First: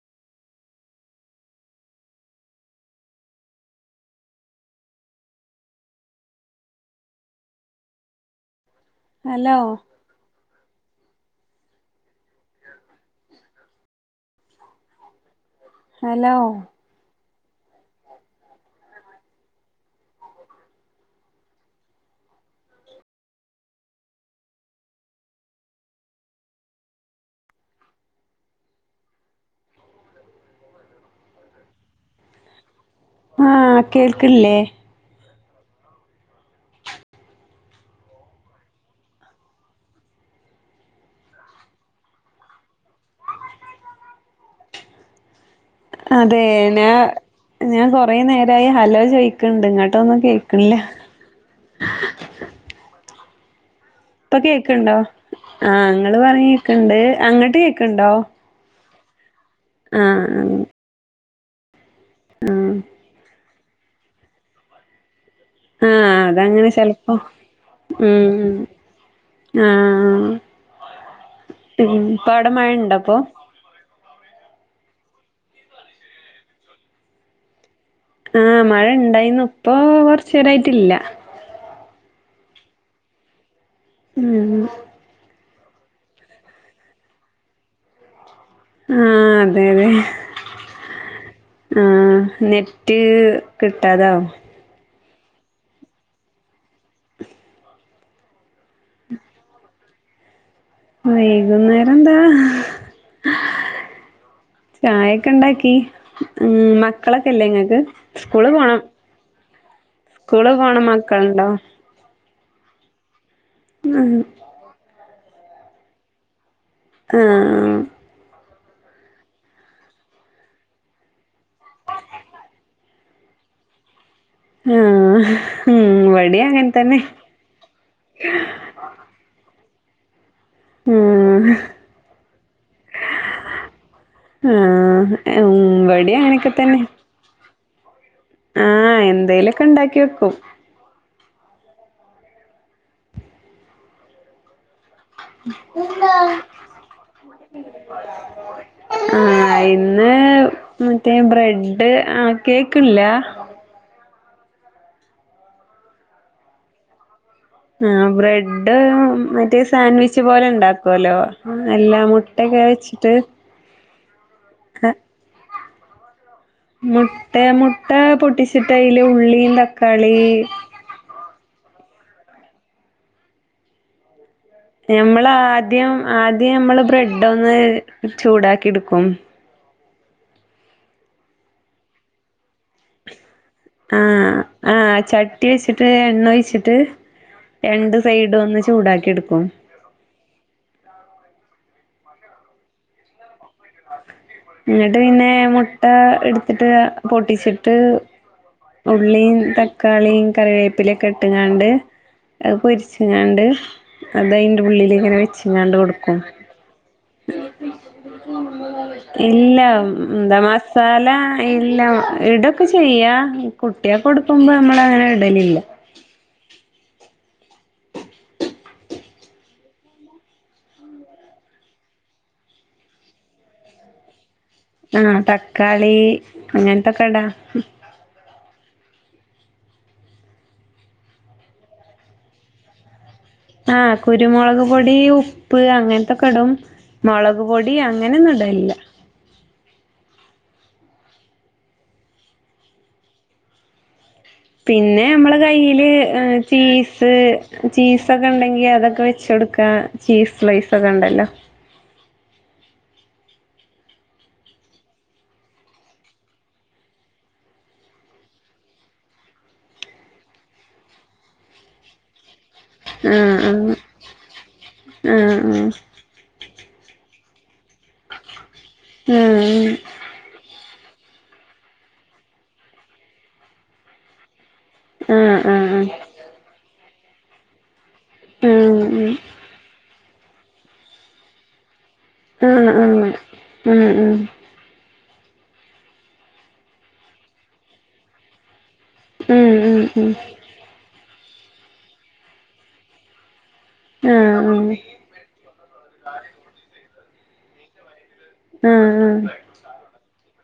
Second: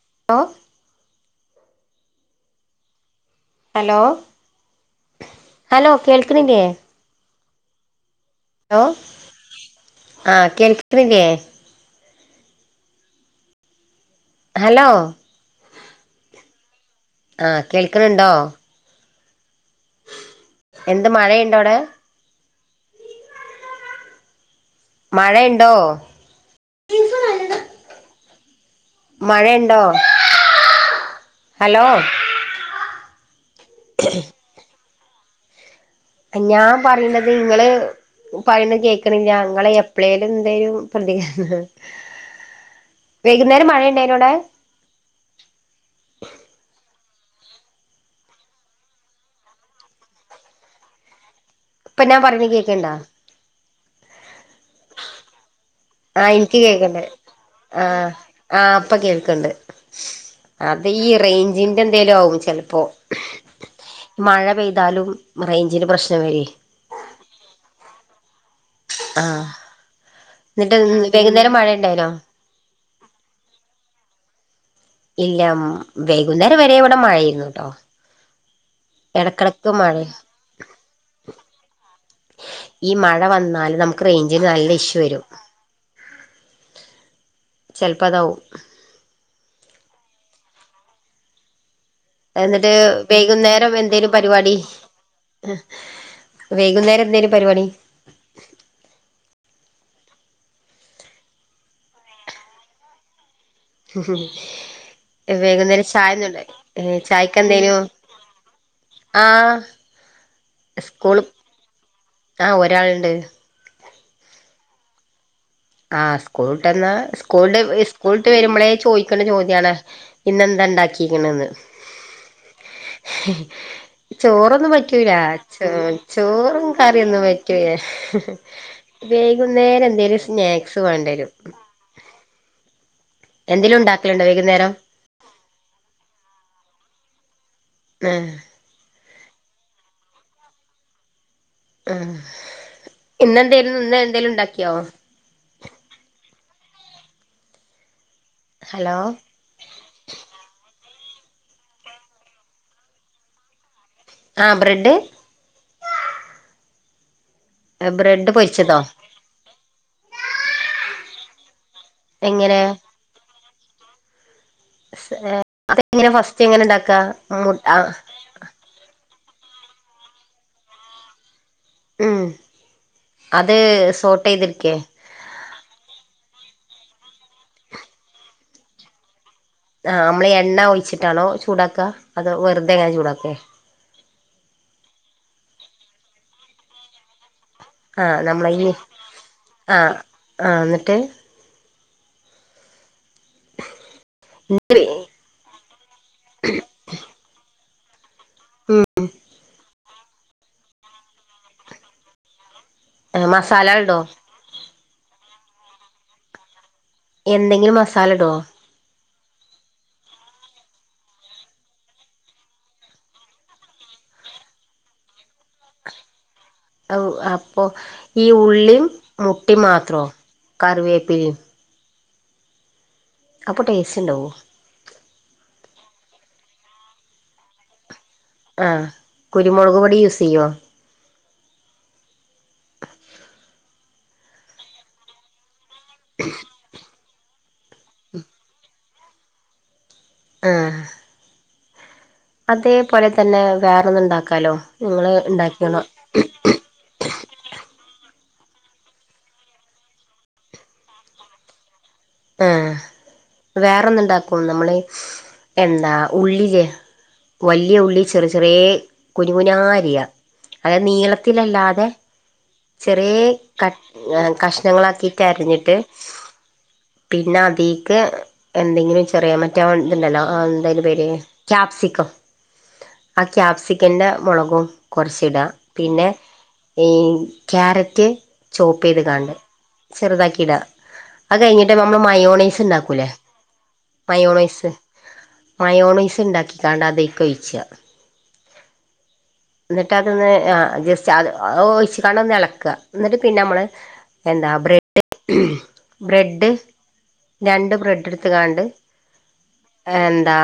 [unintelligible] Hello hello കേൾക്കനില്ലേ hello hello ആ കേൾക്കണില്ലേ ആ [inaudible] ഹലോ ഹലോ ആ കേൾക്കണണ്ടോ എന്ത് മഴയുണ്ടോ അവിടെ മഴയുണ്ടോ മഴയുണ്ടോ ഹലോ ആ കേൾക്കണില്ലേ ഞാൻ പറയുന്നത് നിങ്ങള് പറയണ കേക്കണില്ല ഇങ്ങള് എപ്പളേലും എന്തെലും പ്രതി വൈകുന്നേരം മഴയുണ്ടായിനോ അവിടെ അതെ ഞാ ഞാൻ കൊറേ നേരായി ഹലോ ചോയിക്കണുണ്ട് ഇങ്ങാട്ടൊന്നും കേക്കണില്ല ഇപ്പൊ ഞാൻ പറയണ കേക്കണുണ്ടോ ഇപ്പൊ കേക്കണുണ്ടോ ആ ഇങ്ങള് ആഹ് പറഞ്ഞ എനിക്ക് കേക്കണുണ്ട് കേൾക്കണ്ട് അങ്ങോട്ട് കേക്കണുണ്ടോ ഇപ്പം കേൾക്കൊണ്ട് അതീ റേഞ്ചി എന്തേലും ആകും ചെലപ്പോ മഴ പെയ്താലും റേഞ്ചിന് ആ പ്രശ്നം വരെ അതങ്ങനെ ചെലപ്പം ഉം ഉം ആ ആഹ് എന്നിട്ട് വൈകുന്നേരം മഴ ഉണ്ടായിനോ അപ്പോ ഇല്ല മം വൈകുന്നേരം വരെ ഇവിടെ മഴയായിരുന്നൂട്ടോ ആ മഴ ഇണ്ടായിരുന്നു ഇപ്പോ കൊറച്ചേരായിട്ടില്ല ഈ മഴ വന്നാലും നമുക്ക് റേഞ്ചിന് ഉം നല്ല ഇഷ്യൂ വരും ചെലപ്പോതാവും ആ അതെ അതെ ആഹ് എന്നിട്ട് നെറ്റ് വൈകുന്നേരം എന്തേലും കിട്ടാതാവും പരുപാടി വൈകുന്നേരം എന്തേലും പരുപാടി വൈകുന്നേരന്താ ചായൊക്കെ ഇണ്ടാക്കി വൈകുന്നേരം ചായന്നുണ്ടായി ഉം ചായക്ക് മക്കളൊക്കെയില്ലേ എന്തേനു ഇങ്ങക്ക് സ്കൂള് പോണം ആഹ് സ്കൂള് പോണ മക്കള്ണ്ടോ? ആ ഒരാള്ണ്ട് [unintelligible] ആ സ്കൂൾ വന്ന് സ്കൂള്ന്റെ ആഹ് സ്കൂള് വരുമ്പളേ ചോയിക്ക്ണ ചോദ്യാണ് ഇന്നെന്താ ഇണ്ടാക്കിക്ക്ണേന്ന് ചോറൊന്നും പറ്റൂല ആഹ് ചോ ഉം ഇവടിം ചോറും അങ്ങനെ തന്നെ കറിയൊന്നും പറ്റു വൈകു വേറെ എന്തേലും സ്നാക്സ് വേണ്ടരും ആ ഉം ഇവിടെങ്ങനെക്കെ തന്നെ ആഹ് ആ എന് എന്തേലൊക്കെ ഇണ്ടാക്കി വെക്കും ആ ഇന്നെന്തേലും ഇന്ന എന്തേലും ഇണ്ടാക്ക്യാ പിന്താ [unintelligible] ഹലോ ഇന്ന് മറ്റേ ബ്രെഡ് ആ കേക്ക്ണ്‌ല്ലാ ആ ബ്രെഡ് ഉം ബ്രെഡ് മറ്റേ സാൻവിച്ച് പോലെ ഇണ്ടാക്കുവല്ലോ അല്ലാ മുട്ടൊക്കെ എങ്ങനെ വെച്ചിട്ട് അതെങ്ങനെ ഫസ്റ്റ് എങ്ങനെ ഇണ്ടാക്കാ മുട്ടാ ഉള്ളീം തക്കാളി ഉം അത് സോട്ടേയ്ത് ഞമ്മള് ആദ്യം ആ ദ്യം നമ്മള് ബ്രെഡ് ഒന്ന് ചൂടാക്കി ഇട്ക്കും ആഹ് മ്മള് എണ്ണ ഒഴിച്ചിട്ടാണോ ചൂടാക്കാ അതോ വെറുതെ ഇങ്ങനെ ചൂടാക്കേ ആ ആ ചട്ടി വെച്ചിട്ട് എണ്ണ ഒഴിച്ചിട്ട് രണ്ട് ആ സൈഡും നമ്മള ഒന്ന് ഈ ചൂടാക്കി എടുക്കും ആ ആ ന്നിട്ട് എന്നിട്ട് പിന്നെ മുട്ട എട്ത്തിട്ട് പൊട്ടിച്ച് ട്ട് ഉം ഉള്ളി തക്ക തക്കാളിയും കറിവേപ്പിലൊക്കെ ഇട്ടങ്ങാണ്ട് എ പൊരിച്ചുങ്ങാണ്ട് മസാല ഇടോ അത് അതിന്റ ഉള്ളില് ഇങ്ങനെ വെച്ചങ്ങാണ്ട് കൊടുക്കും. എന്തെങ്കിലും മസാല ഇടോ? ഇല്ല എന്താ മസാല ഇല്ല ഇടൊക്കെ ചെയ്യാ കുട്ടികക്ക് കൊടുക്കുമ്പോ നമ്മളങ്ങനെ ഇടലില്ല. അപ്പൊ ഈ ഉള്ളീം മുട്ടയും മാത്രോ കറിവേപ്പിലയും അപ്പൊ ടേസ്റ്റ് ഉണ്ടാവോ? ഉം തക്കാളി അങ്ങനത്തൊക്കെ ഇടാ. ആഹ് കുരുമുളക് പൊടി യൂസ് ചെയ്യുവോ? ആഹ് കുരുമുളക് പൊടി ഉ [unintelligible] മുളക് പൊടി അങ്ങനെന്നും ഇടലില്ല. ആ അതേപോലെ തന്നെ വേറെന്നും ഉണ്ടാ പിന്നെ നമ്മളെ കയ്യില് ഏഹ് ചീസ് ചീസൊക്കെ ഉണ്ടെങ്കി അതൊക്കെ വെച്ച് കൊടുക്കാ ചീസ് സ്ലൈസ് ഒക്കെ ഉണ്ടല്ലോ? ആ വേറെന്ന് ഉണ്ടാക്കും നമ്മള് എന്താ ഉള്ളിലെ വല്ല്യ ഉള്ളി ചെറി ചെറിയേ കുനു കുനാ അരിയാ അതായത് നീളത്തിലല്ലാതെ. ചെറിയേ ക ആഹ് കഷ്ണങ്ങളാക്കിട്ട് ആഹ് അരിഞ്ഞിട്ട് പിന്നെ അതീക്ക് എന്തെങ്കിലും ആഹ് ചെറിയാ ആഹ് മറ്റേ ഇതുണ്ടല്ലോ ആ എന്തായിന്റെ പേര്? ക്യാപ്സിക്കം ആ ക്യാപ്സിക്കൻ്റെ മുളകും കുറച്ചിടാ ആഹ് ആഹ് ആഹ് ആഹ് പിന്നെ ഈ ക്യാര റ്റ് ആഹ് ചോപ്പ് ചെയ്ത് ആഹ് കാണ്ട് ചെറുതാക്കിടാ അത് കയിഞ്ഞ് നമ്മള് മയോണൈസ് ആഹ് ഉണ്ടാക്കൂല്ലേ ആഹ് മയോണൈസ്? മയോണയ്സ് ഉണ്ടാക്കിക്കാണ്ട് അതീക്ക് ഒഴിച്ചാ. ആഹ് ആഹ് ഉം ഉം എന്നിട്ട് ഉം അതെന്ന് ആ ജസ്റ്റ് അതൊ ഒഴിച്ച് കണ്ടെന്ന് ഇളക്കാ എന്നിട്ട് പിന്നെ നമ്മൾ ആഹ് ആഹ് ആഹ് ആഹ് എന്താ ബ്രഡ് ബ്രെഡ് രണ്ട് ബ്രെഡ് എടുത്ത് ആ ആ എന്താ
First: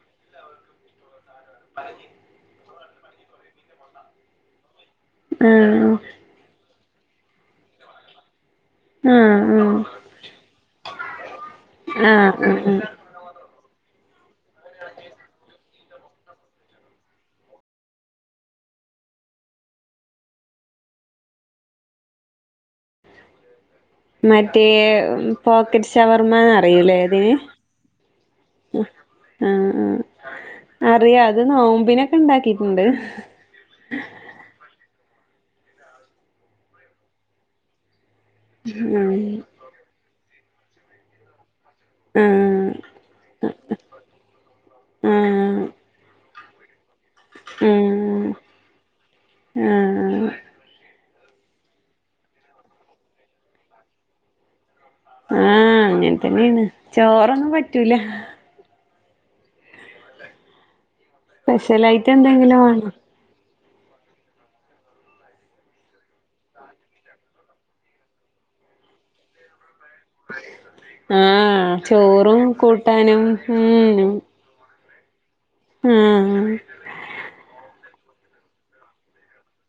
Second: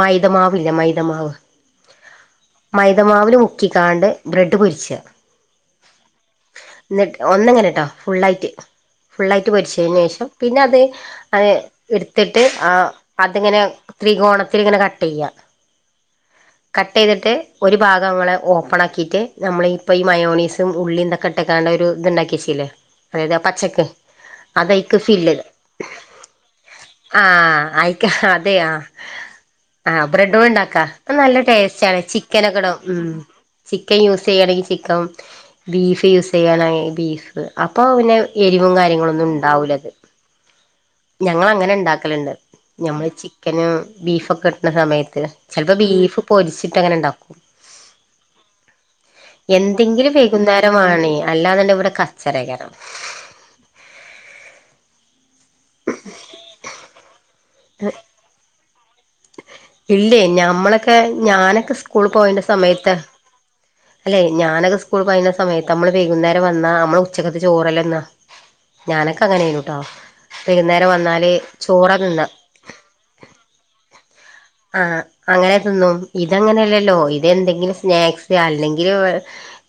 മൈദമാവ് ല്ലേ മൈദമാവ്? മൈദമാവിൽ മുക്കിക്കാണ്ട് ബ്രെഡ് പൊരിച്ചാ എന്നിട്ട് ഒന്നങ്ങനെ ട്ടോ ഫുള്ളായിട്ട്. ഫുള്ളായിട്ട് ആഹ് ആഹ് പെരിച്ചേന് ശേഷം പിന്നെ അത് ആഹ് എടുത്തിട്ട് ആഹ് ആ ആഹ് [unintelligible] അതിങ്ങനെ ത്രികോണത്തിൽ ഇങ്ങനെ കട്ട് ചെയ്യ കട്ട് ചെയ്തിട്ട്- ഒരു ഭാഗംനമ്മൾ ഓപ്പൺ ആക്കിയിട്ട് നമ്മൾ ഇപ്പോൾ ഈ മയോണീസും ഉള്ളി ഇതൊക്കെ ഇട്ട്ക്കാണ്ട് ഒരു ഇതുണ്ടാക്കി വച്ചില്ലേ അതായത് പച്ചക്ക് മറ്റേ അതയ്ക്ക് ഫില്ല് പോക്കറ്റ് ഷവർമാ ന്ന് അറിയും ലേ ആ അതിന് അയ്ക്ക് അതെ ആ ആ ആഹ് ബ്രെഡും ആ അറിയാം അത് നോമ്പിനൊക്കെ ഉ ക്ക നെക്കെ ഇടും ചിക്കൻ യൂസ് ചെയ്യണങ്കിൽ ചിക്കമ്- ബീഫ് യൂസ് ചെയ്യാനാണങ്കിൽ ബീഫ് അപ്പൊ പിന്നെ എരിവും ആഹ് കാര്യങ്ങളൊന്നും ഉണ്ടാവൂലല്ലോ ഞങ്ങ-ൾ അങ്ങനെ ണ്ടാക്കലുണ്ട് ആഹ് ഞമ്മള് ചിക്കനും ബീഫൊക്കെ കിട്ടണ സമയത്ത് ആഹ് ചിലപ്പോ ബീഫും- പൊരിച്ചിട്ട അങ്ങനെ ണ്ടാ ഉം എന്തെങ്കിലും ആഹ് വൈകുനേരം വാണെ- അല്ലാന്നെണ്ടെ ഇവിടെ കച്ചറകാരം ആഹ് അങ്ങനെ തന്നെയാണ് ചോറൊന്നും പറ്റ് റ്റൂല ഇല്ലേ ഞമ്മള് ക്കെ ഞാനൊക്കെ സ്കൂൾ സ്പെഷ്യലായിട്ട് പോയിന്റെ എന്തെങ്കിലും വേണം സമയത്ത് അല്ലെ ഞാനൊക്കെ സ്കൂൾ പായുന്ന സമയത്ത് നമ്മള് വൈകുന്നേരം വന്നാ നമ്മള് ഉച്ചക്കത്തെ ചോറല്ലേ തിന്നാ ഞാനൊക്കെ അങ്ങനെ ആയിന്നൂട്ടോ വൈകുന്നേരം വന്നാല് ചോറാ തിന്നാ ട്ടാനും [unintelligible] ആ അങ്ങനെ തിന്നും ഇതങ്ങനെല്ലല്ലോ ഇതെന്തെങ്കിലും സ് സ്നാക്സ് അല്ലെങ്കില്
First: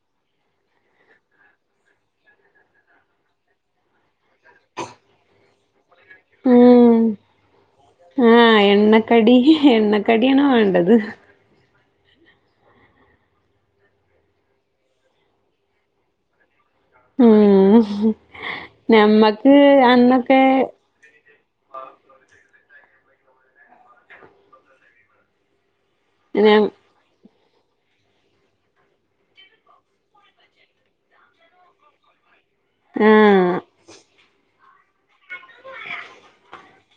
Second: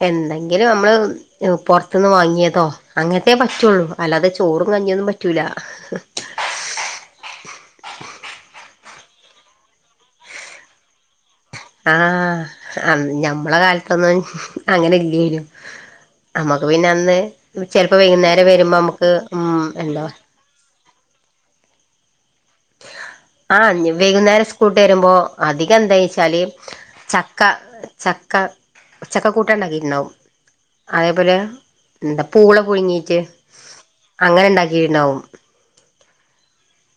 എന്തെങ്കിലും അമ്മള് പൊറത്ത്ന്ന് വാങ്ങിയതോ അങ്ങനത്തെ പറ്റുള്ളൂ അല്ലാതെ ചോറും കഞ്ഞിയൊന്നും പറ്റൂല. ഉം ആഹ് എ എണ്ണക്കടി എണ്ണക്കടി ആണ് വാണ്ടത് ആഹ് ഞമ്മള കാലത്തൊന്നും അങ്ങനെ ഇല്ലേനും അമ്മക്ക് പിന്നെ അന്ന് ഉം ചെലപ്പോ വൈകുന്നേരം വരുമ്പോ നമ്മക്ക് ഉം ഞമ്മക്ക് എന്താ അന്നൊക്കെ ആ ഇന്നി വൈകുന്നേരം സ്കൂള് വിട്ട് വരുമ്പോ അതി എന്തേച്ചാല് ന ചക് ക്ക ചക്ക ചക്കകൂട്ടാൻ ഉണ്ടാക്കിട്ടുണ്ടാവും അതേപോലെ എന്ത പൂള പുഴുങ്ങീട്ട് ആഹ് അങ്ങനെ ഉണ്ടാ കീണ്ടാവും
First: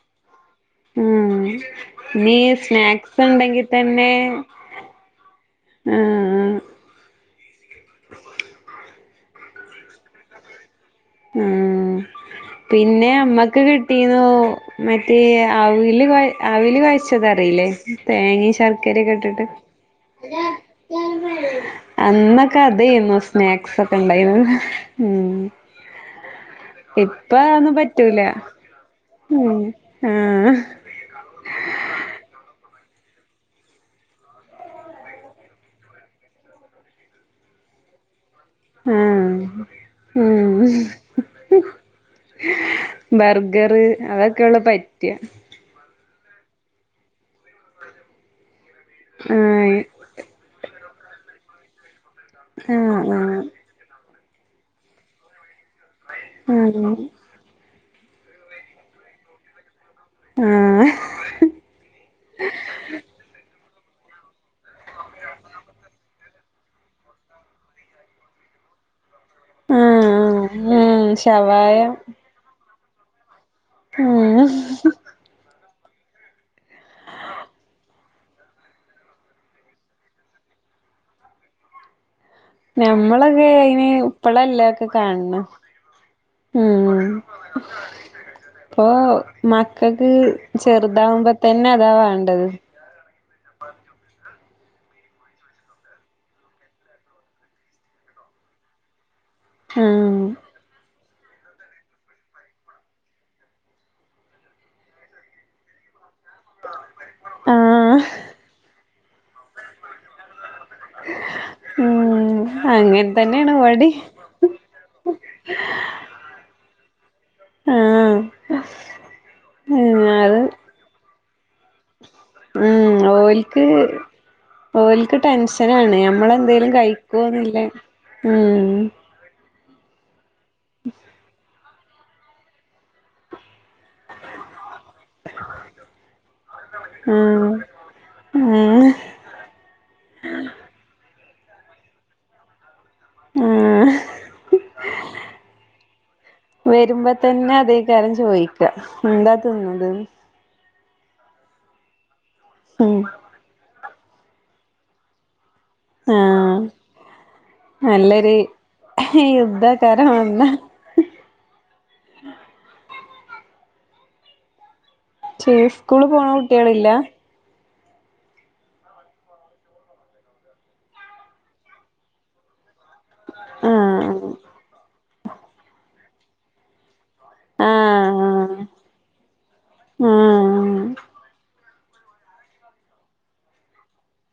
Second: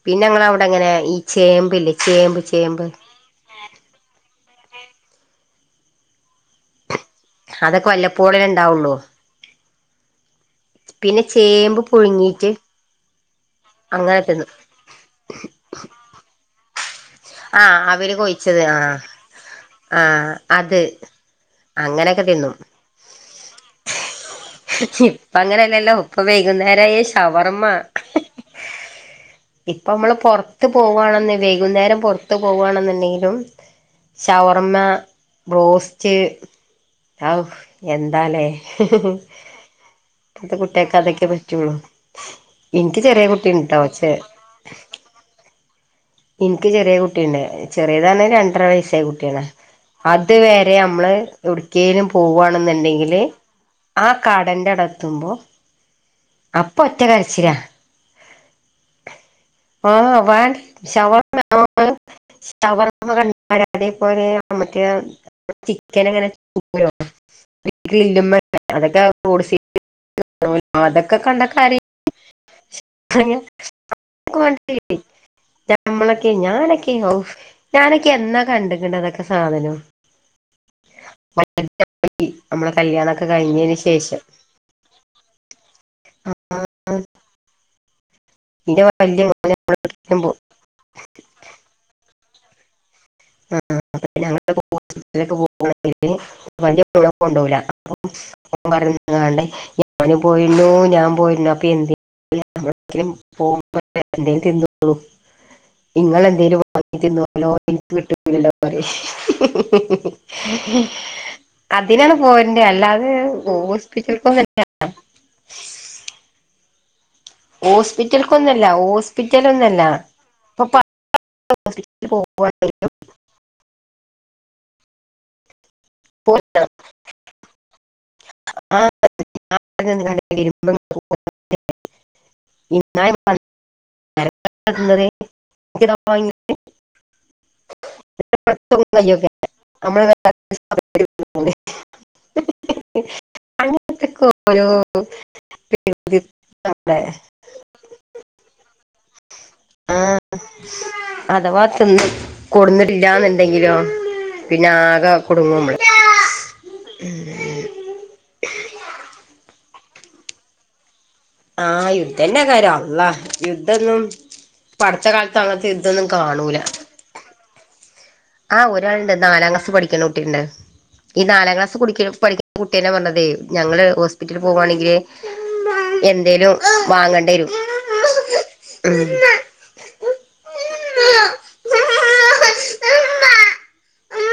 പിന്നെ ഞങ്ങളവ് ടെങ്ങനെ ഈ ഉം ചേമ്പില്ലേ ഇനി ചേമ്പ് ചേമ്പ് ഉം ഉം അതൊക്കെ വല്ലപ്പോളല്ലെ ഇണ്ടാവുള്ളൂ പിന്നെ ചേമ്പ് പുഴുങ്ങീറ്റ് ക്ക് കിട്ടീന്നു മറ്റേ അവ് ല്കൊ അവില് കോയച് ആ ച്ചതറിയില്ലേ അവല് തേങ്ങിം കൊഴിച്ചത് ആ ശർക്കരക്കെ ഇട്ടിട്ട് ആ അത് അങ്ങനെയൊക്കെ തിന്നും അന്നൊക്കെ അതേന്നു സ്നാക്സ് ഒക്കെണ്ടായ്ന്നത് ഉം പവേ വൈകുന്നേരായാ ഇപ്പ ഷവർമ്മ അതൊന്നും പറ്റൂല ഉം ഇപ്പ അമ്മള് ആഹ് പൊറത്ത് പോവാണെന്നേ വൈകുന്നേരം പൊ ത്ത് പോവാണെന്ന്ണ്ടെങ്കിലും ഷവർമ്മ ബ്രോസ്റ്റ് അവു എന്താല്ലേ ആഹ് ഇപ്പത്തെ ഉം കുട്ടിയേക്ക് അതൊക്കെ പറ്റൊള്ളു ഇനിക്ക് ചെറിയേ കുട്ടിണ്ട് ബർഗർ ട്ടോ ചെ അതൊക്കെയൊള്ളു പറ്റാ ഇൻക്ക് ചെറിയ കുട്ടിയ്ണ്ട് ചെറിയത് പറഞ്ഞ രണ്ടര വയസ് സായ കുട്ടിയാണ് ആഹ് അത് വരെ അമ്മള് എവിട്ക്കേലും ആഹ് പോവാണെന്ന്ണ്ടെങ്കില് ആഹ് ആ കടെന്റെ അടെത്തുമ്പോ അപ്പോ ആഹ് ഒറ്റ കരച്ചിലാ ആഹ് വാങ്ങ് ശവർമ്മ [unintelligible] ശവർമ്മ കണ്ടാല അതേപോലെ മറ്റേ ചിക്കനങ്ങനെ തൂക്കൂലോ ഗ്രില്ല്മ്മെ അതെക്കെ [unintelligible] സീറ്റ് [unintelligible] ഉം അതൊക്കെ കണ്ട ശവായ കരയും [unintelligible] അവക്ക് ഉം വേണ്ടത് കിട്ടി [unintelligible] നമ്മളൊക്കെ ഞാനെ ക്കയോ ഞാന ക്കെന്നാ കണ്ട്ക്ക്ണ് അതൊക്കെ സാധനം [unintelligible] നമ്മളെ കല്യാണൊക്കെ ഞമ്മളൊക്കെ കഴിഞ്ഞതിന് അയിന് ശേഷം ഇപ്പളല്ലേ ഒക്കെ കാണ്‌ണ് ഉം ഇന്റെ ഇപ്പൊ വല്യ മോന് മക്കക്ക് ചെറുതാവുമ്പോ തന്നെ അതാ വേണ് ണ്ടത് ആ ഞങ്ങള് ഹോസ്പിറ്റലക്കെ പോവാണെങ്കില് വല്ല്യ മോനെ കൊണ്ടോവൂല അപ്പൊ ഓൻ പറയും ഞ്ഞ്ങ്ങാണ്ടെ ഉം ഞാനും പോയിന്നൂ ഞാൻ പോര്ണ അപ്പൊ എന്തേലും [unintelligible] തിന്നോളും ഇങ്ങള് എന്തേലും വാങ്ങിതിന്നോലോ [unintelligible] ആഹ് [unintelligible] അതിനാണ് ഉം പോരണ്ടെ അങ്ങൻ അല്ലാതെ തന്നേണ് ഇവടിം ഹോസ്പിറ്റൽ കാണിക്കണ്ട ആഹ് ഹോസ്പിറ്റൽക്കൊന്നല്ല ഹോസ്പിറ്റലൊന്നല്ല അത് ഇപ്പൊ പ ഉം ഓൾക്ക് ഓൾക്ക് ടെൻഷ് ഷനാണാ നമ്മളെന്തേലും കഴിക്കയൊന്നുംല്ല ആഹ്ആ പത്ത് ആഹ് [unintelligible] ഇക് ഞാ ആഹ് ആഹ് [unintelligible] അതെ ഉം വരുമ്പോ തന്നെ അതേകാരം ചോദിക്ക എന്താ തിന്നത് അതവാ തിന്ന് ഉം കൊടുന്നിട്ടില്ലാന്നുണ്ടെങ്കിലോ പിന്നെ ആകേ ടുങ്ങു മ്മള് ആഹ് നല്ലൊരു യുദ്ധാകാരം വന്നാ ആഹ് യുദ്ധന്നേക്കാരം അള്ള യുദ്ധന്നും പ്പട്ത്ത കാലത്ത് ചെ അങ്ങത്തെ സ്കൂള് യുദ്ധന്നും പോണ കാണൂല കുട്ടികളില്ല ആഹ്ആ ഒരാളുണ്ട് നാലാം ക്ലാസ് പഠിക്കണ കുട്ടിണ്ട് ഈ നാലാം ക്ലാസ് കു കുട്ട്യന്നെ പറഞ്ഞതേ ഞങ്ങള് ആഹ് ഹോസ്പിറ്റല് പോവാണെങ്കില് എന്തേലും വാങ്ങാ ആഹ് ആഹ് ആഹ് [unintelligible] ഉം